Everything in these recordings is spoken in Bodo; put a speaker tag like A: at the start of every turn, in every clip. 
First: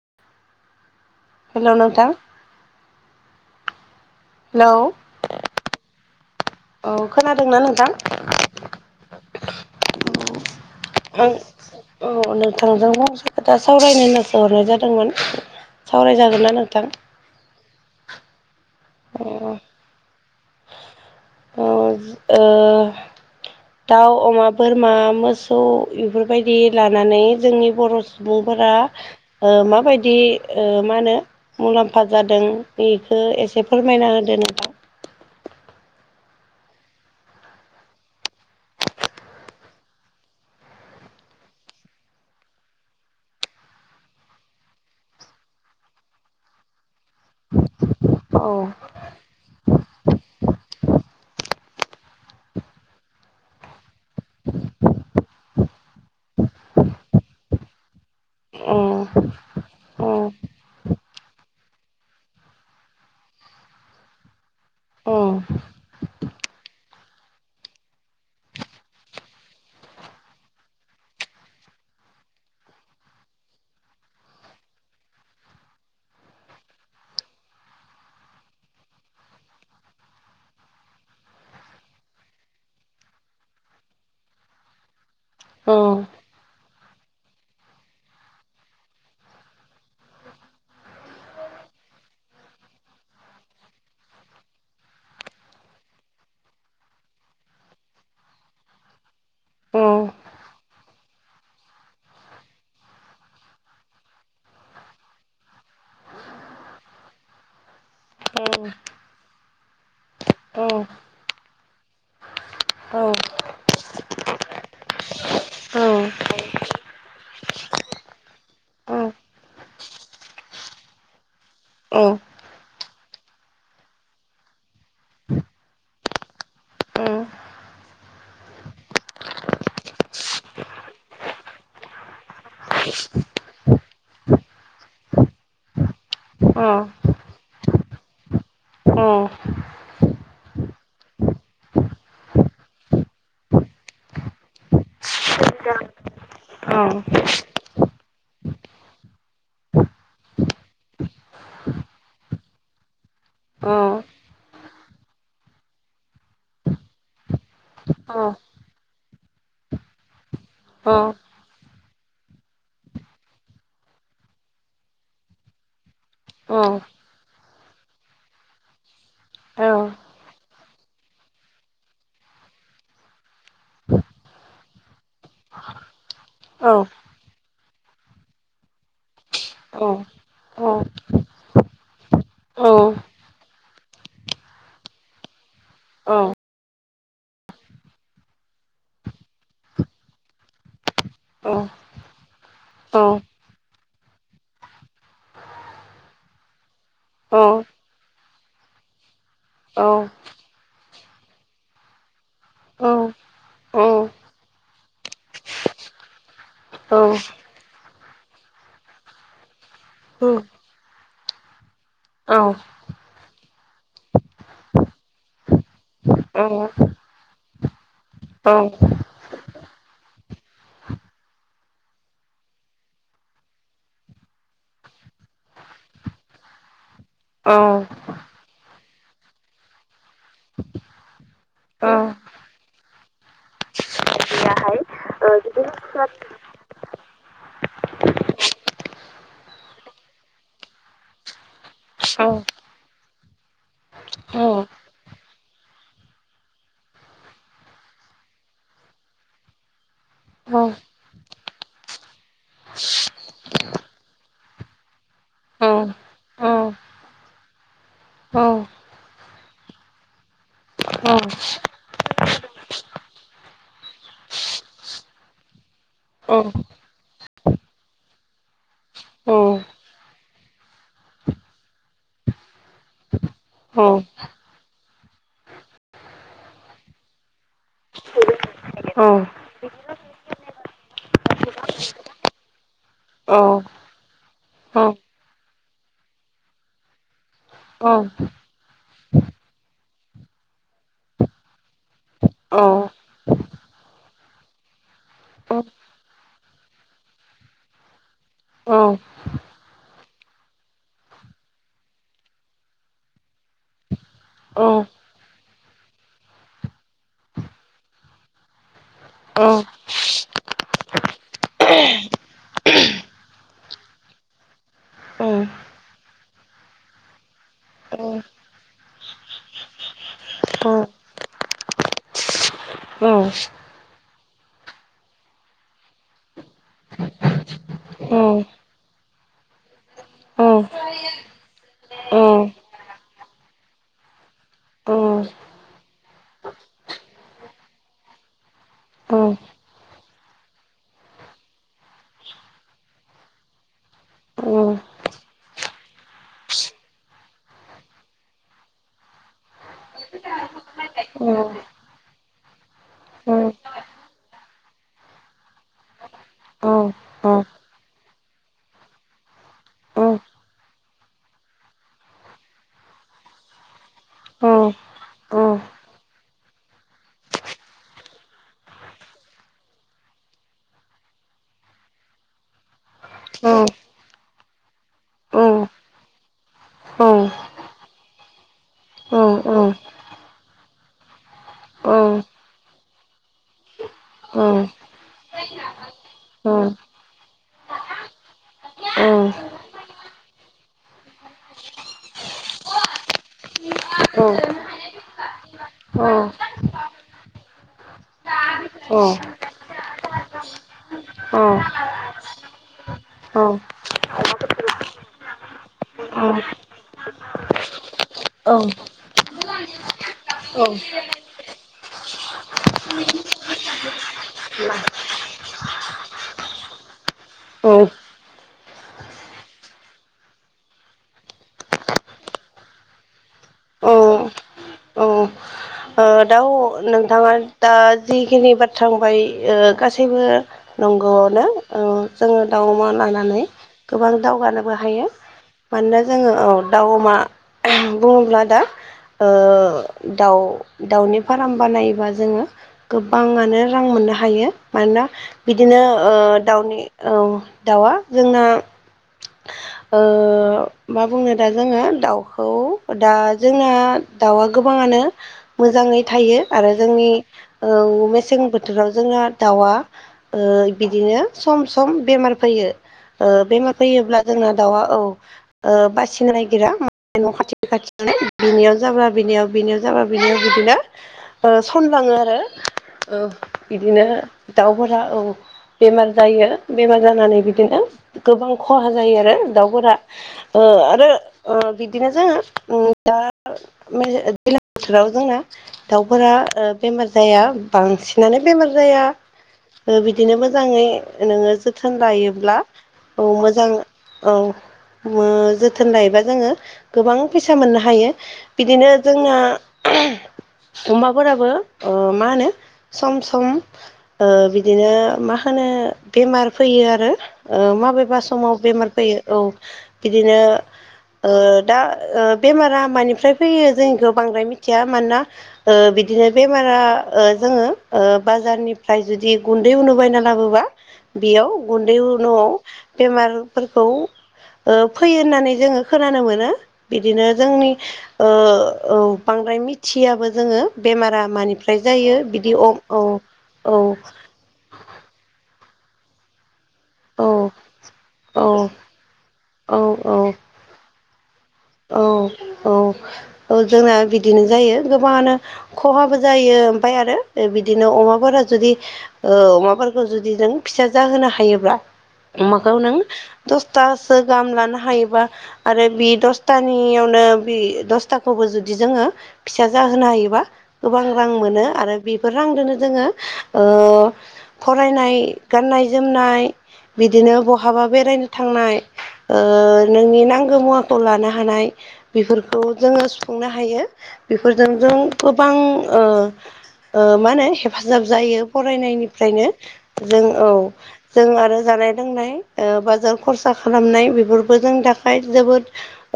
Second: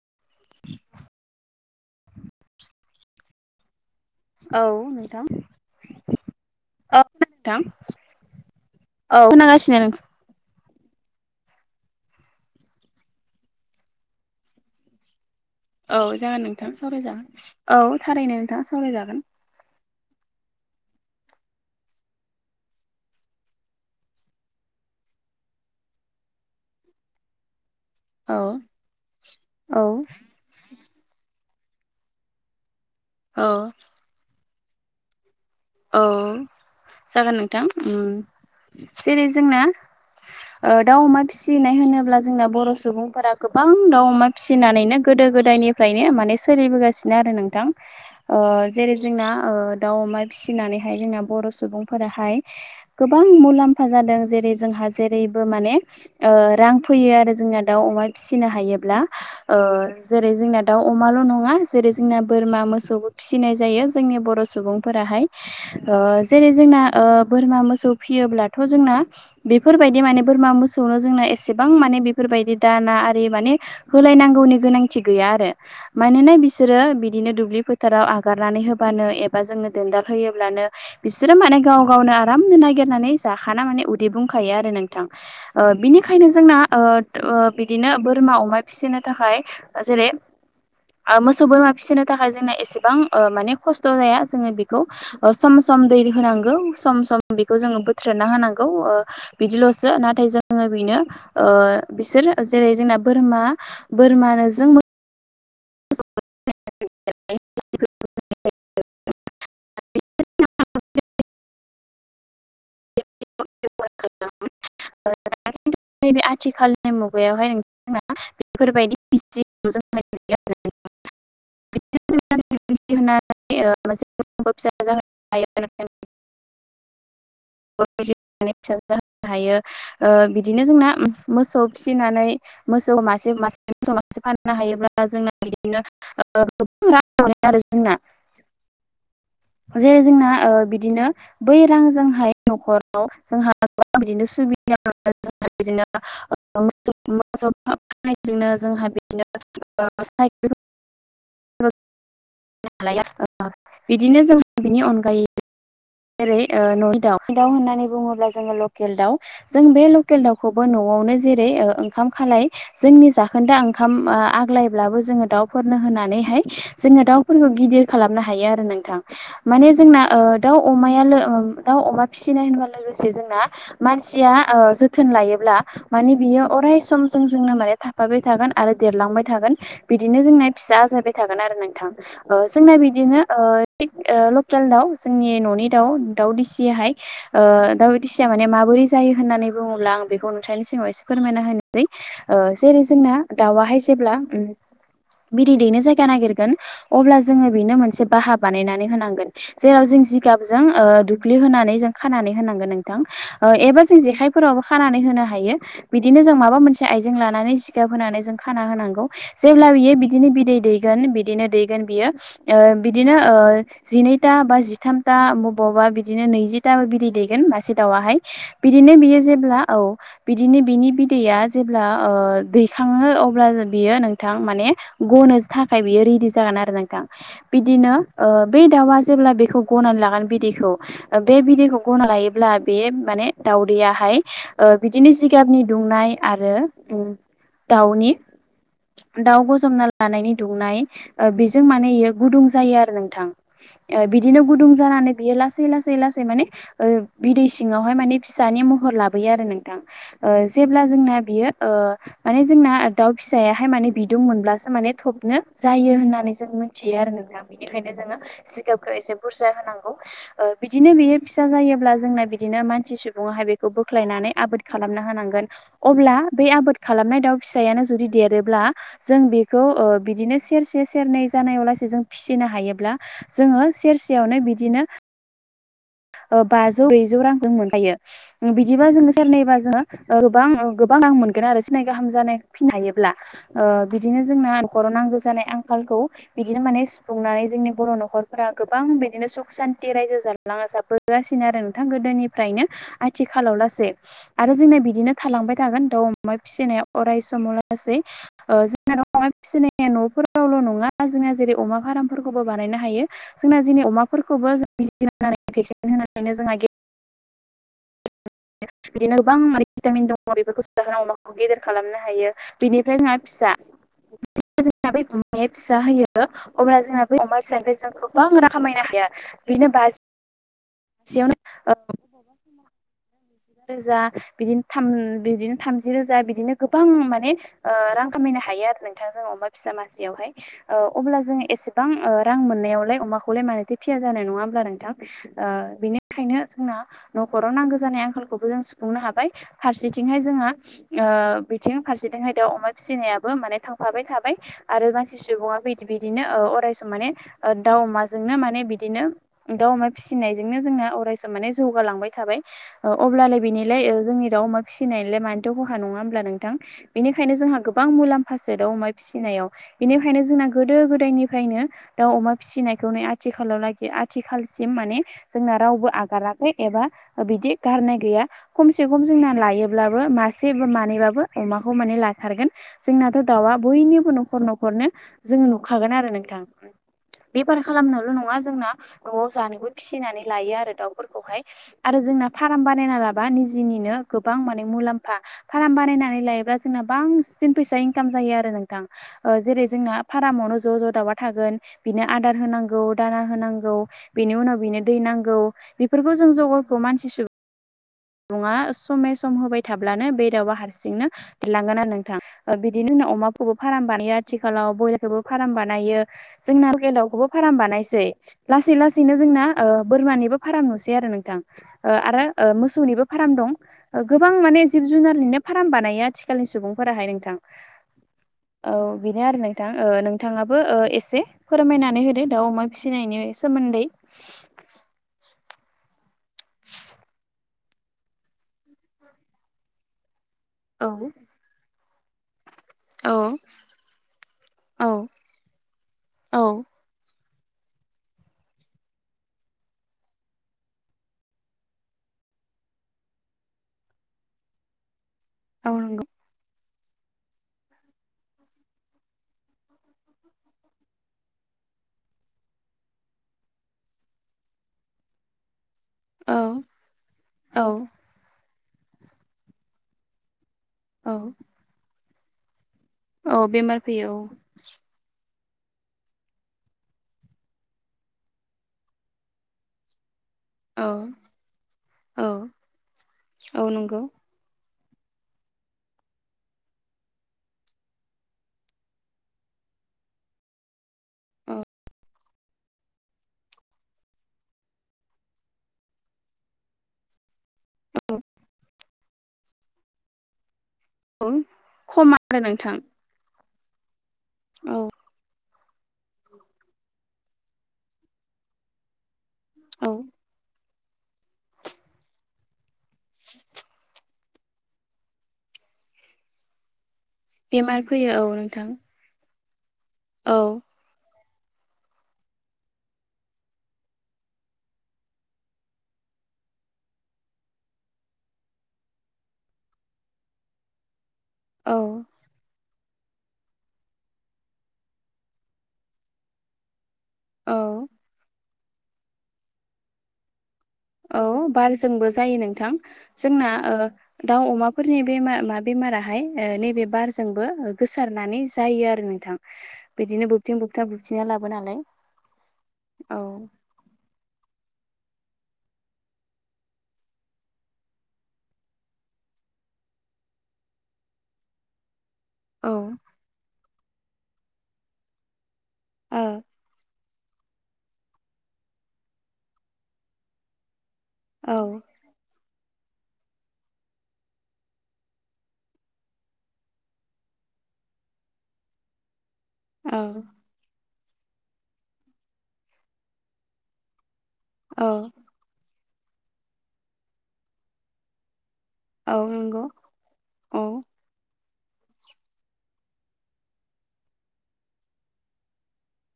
A: [inaudible]
B: हेलौ नोंथां
A: [inaudible]
B: हेलौ
A: औ नोंथां औ
B: खोनादोंना नोंथां
A: खोनादोंथां। औ खोनागासिनो नोंथां
B: आं औ नोंथांजों गंसे खोथा सावरायनो गोसो हरनाय जादोंमोन
A: औ
B: सावरायजागोन
A: जागोन
B: ना
A: नोंथाङ
B: नोंथां
A: सावरायजागोन औ थारैनो नोंथाङा
B: अ
A: सावरायजागोन
B: औ ओ दाउ अमा बोरमा मोसौ बेफोरबायदि लानानै जोंनि बर'
A: औ
B: सुबुंफोरा ओ
A: औ
B: माबायदि मा होनो मुलाम्फा जादों बेखौ एसे फोरमायना होदो नोंथां
A: औ जागोन नोंथां जेरै जोंना दाउ अमा फिसिनाय होनोब्ला जोंना बर' सुबुंफोरा गोबां दाउ अमा फिसिनानैनो गोदो गोदायनिफ्रायनो माने सोलिबोगासिनो आरो नोंथां ओ
B: औ
A: जेरै जोंना ओ दाउ अमा फिसिनानैहाय जोंना बर' सुबुंफोराहाय गोबां मुलाम्फा जादों जेरै जोंहा जेरै माने रां फैयो आरो जोंना दाउ अमा फिसिनो
B: औ
A: हायोब्ला ओ
B: औ
A: जेरै जोंना दाउ अमाल' नङा जेरै जोंना बोरमा मोसौबो फिसिनाय जायो जोंनि बर'
B: औ
A: सुबुंफोराहाय ओ जेरै जोंना ओ बोरमा मोसौ फियोब्लाथ' जोंना बेफोरबायदि माने बोरमा मोसौनो जोंना एसेबां माने बेफोरबायदि दाना आरि माने होलायनांगौनि गोनांथि गैया। आरो मानोना बिसोरो बिदिनो दुब्लि फोथाराव आगारनानै होबानो एबा जोंनो होयोब्लानो बिसोरो माने गाव गावनो आरामनो नागिरनानै जाखाना माने उदै बुंखायो आरो नोंथां ओ बिनिखायनो जोंना ओ औ बिदिनो बोरमा अमा फिसिनो थाखाय जेरै ओ मोसौ बोरमा फिसिनो थाखाय जोंना एसेबां ओ माने खस्थ' जाया जोङो नोंगौ सम सम दै होनागौ सम सम बिखौ जों बोर्थोना होनागौ ओ बिदिल
B: औ
A: सो नाथाय जोङो बिनो ओ बिसोरो जेरै जोंना बोरमा बोरमाजों मो [inaudible]
B: [unintelligible] औ औ [inaudible]
A: नैबे आथिखालनि मुगायावहाय नोंथांमोना
B: औ
A: बेफोरबायदि [unintelligible]
B: [inaudible]
A: [unintelligible] [unintelligible] फिसा जाहोनो हायो
B: ओ
A: [unintelligible] हायो ओ बिदिनो जोंना मोसौ फिसिनानै मोसौ मासे मासे मोसौ मासे फाननो हायोब्ला जोंना बिदिनो [inaudible] जोंना
B: ओ
A: जेरै जोंना ओ बिदिनो बै रांजोंहाय न'खराव जोंहा बिदिनो सुबिदा [inaudible] बिदिनो मोसौ मोसौ फाननायजोंनो जोंहा बिदिनो साइखेल
B: [inaudible]
A: [inaudible] बिदिनो जों बिनि अनगायै जेरै ओ न'नि दाउ। दाउ होननानै बुङोब्ला जोङो लकेल दाउ जों बे लकेल दाउ खौबो न'आवनो जेरै ओ उम ओखाम खालाय जोंनि जाखोन्दा ओंखाम ओ आग्लायब्लाबो जोङो दाउफोरनो होनानै नैहाय जोंङो दाउफोरखौ गिदिर खालामनो हायो आरो नोंथां माने जोंना ओ दाउ अमाया लो ओ दाउ अमा फिसिनाय होनबा लोगोसे जोंना मानसिया ओ जोथोन लायोब्ला मानो बियो अराय सम जोंजोंनो माने थाफाबाय थागोन आरो देरलांबाय थागोन बिदिनो जोंना फिसा आजायबाय थागोन आरो नोंथां। ओ जोंना बिदिनो ओ थिग ओ लकेल दाउ जोंनि न'नि दाउ दाउ दिसियाहाय ओ दाउ दिसिया माने माबोरै जायो होननानै बुङोब्ला आं बेखौ नोंथांनि सिगाङाव एसे फोरमायना होनोसै। ओ जेरै जोंना दाउवाहाय जेब्ला उम बिदै दैनो जायगा नागिरगोन अब्ला जोङो बेनो मोनसे बाहा बानायनानै होनांगोन जेराव जों जिब जिगाबजों ओ दुख्लि होनानै जों खानानै होनांगोन नोंथां ओ एबा जों जेखाय फोरावबो खानानै होनो हायो बिदिनो जों माबा मोनसे आइजें लानानै जिगाब होनानै जों खाना होनांगौ जेब्ला बियो बिदि नि बिदै दैगोन बिदिनो दैगोन बियो ओ बिदिनो ओ जिनैथा बा जिथाम था बबावबा बिदिनो नैजिथा बिदै दैगोन मासे दाउआहाय बिदिनो बियो जेब्ला औ बिदिनो बिनि बिदैया जेब्ला ओ दैखाङो अब्ला बियो नोंथां माने माने गनो थाखाय बियो रेडि जागोन आरो नोंथां बिदिनो ओ बे दाउआ जेब्ला बेखौ गनानै लागोन बिदैखौ ओ बे बिदैखौ गना लायोब्ला बे माने दावदैयाहाय ओ ओ बिदिनो जिगाबनि दुंनाय आरो उम दाउनि दाउ गजबना लानायनि दुंनाय ओ बेजों माने इयो गुदुं जायो आरो नोंथां। ओ बिद बिदिनो गुदुं जानानै बियो लासै लासै लासै माने ओ बिदै सिङावहाय माने फिसानि महर लाबो यो आरो नोंथां ओ जेब्ला जोंना बियो ओ माने जोंना दाउ फिसाया हाय माने बिदुं मोनब्लासो माने थबनो जायो होननानै जों मोनथियो आरो नोंथां बेनिखायनो जोङो सिगाबखौ एसे बुरजा होनांगौ ओ बिदिनो बेयो फिसा जायोब्ला जोंना बिदिनो मानसि सुबुंआहाय बेखौ बोख्लायनानै नै आबोद खालामना होनांगोन अब्ला बे आबोद खालामनाय दाउ फिसायानो जुदि देरोब्ला जों बेखौ ओ बिदिनो सेरसे सेरनै जानायाव लासे जों फिसिनो हायोब्ला जोंङो सेरसे बिदिनो ओ बाजौ ब्रैजौ रां जों मोनखायो बिदिबा जोङो सेरनैबा जोङो ओ गोबां गोबां रां मोनगोन आरो सिनै गाहाम जानाय फिनो हायोब्ला ओ बिद बिदिनो जोंना नखराव नांगौ जानाय आंखालखौ बिदिनो माने सुफुंनानै जोंनि बर' न'खरफोरा गोबां बिदिनो सुख सान्थि रायजो जालांं [unintelligible] आरो नोंथां गोदोनिफ्रायनो आथिखालाव लासै आरो जोंना बिदिनो थालां थांबाय थागोन दाउ अमा फिसिनाया अराय समाव लासै ओ जों दा अमा फिसिनाया न'फोराव न फोरावल' नंङा जोंना जेरै अमा फारामफोरखौबो बानायनो हायो जोंना जेनि अमाफोरखौबो [inaudible] बिदिनो गोबां
B: फिसौ
A: आरो भिटामिन दं। बेफोरखौ जाहोना अमाखौ गेदेर खालामनो हायो। बिनिफ्राय जोंहा फिसा जोंना बै
B: औ
A: अमाया फिसा होयो अब्ला जोंना बै अमा फिसानिफ्राय जों गोबां रा खामायनो हायो। बिनो बाज सेयावनो बा रोजा बिदिनो थाम बिदिनो थामजि रोजा बिदिनो गोबां माने ओ रां
B: औ
A: खामायनो नो हायो आरो नोंथां जों अमा फिसा मासेयाव हाय ओ अब्ला जों एसेबां रां ओ मोननायावलाय अमाखौलाय मानोथो फिया जानाय नङा हब्ला नोंथां? ओ बिनिखायनो जोंना न'खराव नांगौ जानाय आंखालखौबो जों सुफुंनो हाबाय फारसे थिंहाय जोंहा ओ बिथिं फारसेथिंहाय दाउ अमा फिसिनायाबो माने थांफाबाय थाबाय आरो मानसि सुबुङा बिदि बिदिनो ओ माने बिनो अरायस माने ओ दाउ अमाजोंनो माने बिदिनो दाउ अमा फिसिनायजोंनो जोंना अरायसम माने जौगालांबाय थाबाय औ अब्लालाय बेनिलाय ओ जोंनि दाउ अमा फिसिनायलाय मानोथ' खहा नङा होमब्ला नोंथां‌बिनिखायनो जोंहा गोबां मुलाम फारसे दाउ अमा फिसिनायाव बेनिखायनो जोंना गोदो गोदायनिफ्रायनो दाउ अमा फिसिनायखौनो आथि खालाव लागि आथिखालसिम माने जोंना रावबो आगाराखै एबा बिदि गारनाय गैया खमसे खम जोंना लायोब्लाबो मासे मानैबाबो अमाखौ माने लाथारगोन। जोंनाथ' दाउआ बयनिबो न'खर न'खरनो जोङो नुखागोन आरो नोंथां। बेफार खालामनायल' नङा जोंना न'आव जानोबो फिसिनानै लायो आरो दाउ आरो जोंना फार्म बानायना लाबा निजिनिनो गोबां माने मुलाम्फा। फार्म बानायना नै लायोबा जों बांसिन फैसा इनखाम जायो आरो नोंथां। ओ जेरै जोंना भाराम ज, ज दाउआ थागोन बिनो आदार हो नांगौ दाना होनांगौ बिनि उनाव दै नांगौ बिफोरखौ जों जगार खौ मानसिसो नङा समे सम होबाय थाब्लानो बे दाउआ हारसिंनो देरलांगोन आरो नोंथां। बिदिनि उनाव अमाखौबो फाराम बानाय आथिखालाव बयलारखौबो भाराम बानायो जोंना लकेल दाउखौबो भाराम बानासै लासै लासैनो जोंना ओ बोरमारनिबो फाराम नुसै आरो नोंथां ओ आरो ओ मोस सौनिबो भाराम दं। ओ गोबां माने जिब जुनारनिनो फार्म बानायो आथिखालनि सुबुंफोरा हाय नोंथां। औ बेनो आरो नोंथां ओ नोंथाङाबो ओ एसे फोरमायनानै होदो दाउ अमा फिसिनायनि सोमोन्दै?
B: औ ओ दाउ नोंथाङा दा जिखिनि बाथ्रा बुंबाय ओ गासैबो
A: औ
B: नंगौआवनो। ओ जोङो दाउ, अमा
A: औ
B: लानानै गोबां दावगानोबो
A: औ
B: हायो। मानोना जोङो औ दाउ अमा बुङोब्ला दा ओ दाउ दाउनि फार्म बानायोबा जोङो गोबाङानो रां मोननो हायो। मानोना
A: औ
B: बिदिनो
A: नंगौ
B: ओ दाउनि ओ दाउआ जोंना ओ मा बुंनो दा जोङो दाउखौ दा जोंना दाउआ गोबाङानो मोजाङै
A: औ
B: थायो आरो जोंनि
A: औ
B: ओ मेसें बो थोराव जोंहा दाउआ ओ
A: औ
B: बिदिनो ओ सम सम बेमार फैयो। ओ
A: औ
B: बेमार
A: फैयो
B: फैयोब्ला जोंना दाउआ औ ओ बासिनो नागिरा मा न' खाथि खाथि बिनियाव जाब्ला बिनियाव बिनियाव जाबा बिनो बिदिनो
A: औ
B: ओ सनलाङो आरो
A: औ
B: ओ
A: औ नंगौ
B: बिदिनो दाउफोरा औ बेमार जायो बेमार जानानै बिदिनो गोबां खहा जायो आरो दावफोरा ओ आरो
A: औ
B: ओ बिदिनो जोङो ओ दा मे दैलां बोथोराव जोंना दाउ फोरा ओ बेमार जाया बांसिनानो बेमार जाया बिदिनो मो जाङै
A: औ
B: नोङो जोथोन
A: खम आरो
B: लायोब्ला
A: नोंथां
B: औ मोजां औ
A: औ
B: मा जो थोन लायोबा जोङो गोबां फैसा मोननो हायो बिदिनो जोंना
A: औ
B: अमाफोराबो ओ मा होनो सम सम ओ बिदिनो मा होनो बेमार फैयो आरो। ओ
A: बेमार फैयो
B: माबेबा
A: औ
B: समाव
A: नोंथां
B: बेमार फैयो औ
A: औ
B: बिदिनो ओ दा ओ बेमारा मानिफ्राय फैयो जोंखौ बांद्राय मिथिया मानोना बिदिनो बेमारा जोङो बाजारनिफ्राय जुदि गुन्दै उनो बायना लाबोबा बेयाव
A: औ
B: गुन्दै न'आव बेमारफोरखौ ओ फैयो होननानै जोङो खोनानो मोनो। बिदिनो
A: औ
B: जोंनि बांद्राय मिथियाबो जोङो
A: औ
B: बेमारा मानिफ्राय
A: बारजोंबो जायो
B: बिदि
A: नोंथां
B: अ औ
A: जोंना
B: औ
A: ओ दाउ, अमाफोरनि बेमार मा बेमाराय नैबे
B: औ
A: बारजोंबो गोसारनानै
B: औ
A: जायो आरो नोंथां बिदिनो बुबथिं बुबथानानै लाबो नालाय
B: औ औ औ जोंना बिदिनो जायो। गोबाङानो खहाबो जायो ओमफ्राय आरो बिदिनो अमाफोरा जुदि ओ अमा फोर जुदि जों फिसा जाहोनो हायोब्ला
A: औ ओ
B: अमाखौ नों दसथासो गाहाम लानो हायोबा आरो बे
A: औ
B: दस नो दाखौबो जुदि जोङो फिसा जाहोनो हायोबा गोबां रां मोनो
A: औ
B: आरो बेफोर रां दोनो जोङो ओ फरायनाय गाननाय-जोमनाय बिदिनो बहाबा बेरायनो थांनाय ओ नोंनि नांगौ मुवाखौ लानो हानाय बेफोरखौ जोङो सुफुंनो हायो बेफोरजों
A: औ
B: जों गोबां ओ ओ मा होनो हेफाजाब जायो।
A: औ
B: फरायनायनिफ्रायनो
A: नंगौ
B: जों औ जों आरो जानाय लोंनाय ओ बाजार खरसा खालामनाय बेफोरबो जों थाखाय जोबोद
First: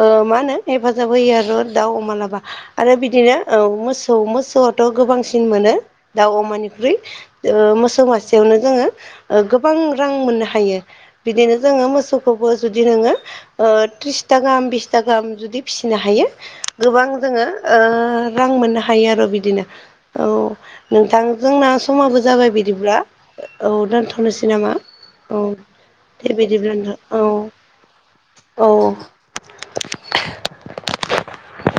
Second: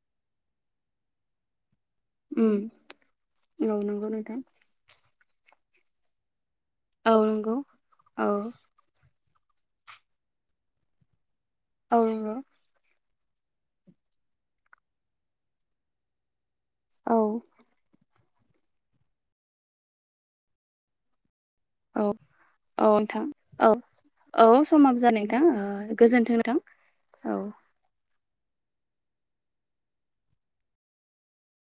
B: ओ मा होनो हेफाजाब होयो आरो दाउ, अमालाबा
A: उम
B: आरो बिदिनो
A: औ नंगौ
B: मोसौ
A: नोंथां
B: मोसौआथ' गोबांसिन मोनो दाउ, अमानि
A: औ
B: ओ
A: नंगौ
B: मोसौ
A: औ
B: मासेयावनो जोङो ओ गोबां रां मोननो हायो। बिदिनो जोङो
A: औ नंगौ
B: मोसौखौबो जुदि नोङो ओ त्रिस थाखा गाम बिस था गाहाम जुदि फिसिनो हायो गोबां
A: औ
B: जोङो ओ रां मोननो हायो आरो बिदिनो औ नोंथां जोंना
A: औ
B: समाबो जाबाय
A: औ
B: बिदिब्ला
A: नोंथां
B: औ दोनथ'नोसै
A: औ
B: नामा
A: समाबो जाबाय
B: औ
A: नोंथां ओ
B: दे
A: गोजोन्थों नोंथां
B: बिदिब्ला नोंथां औ औ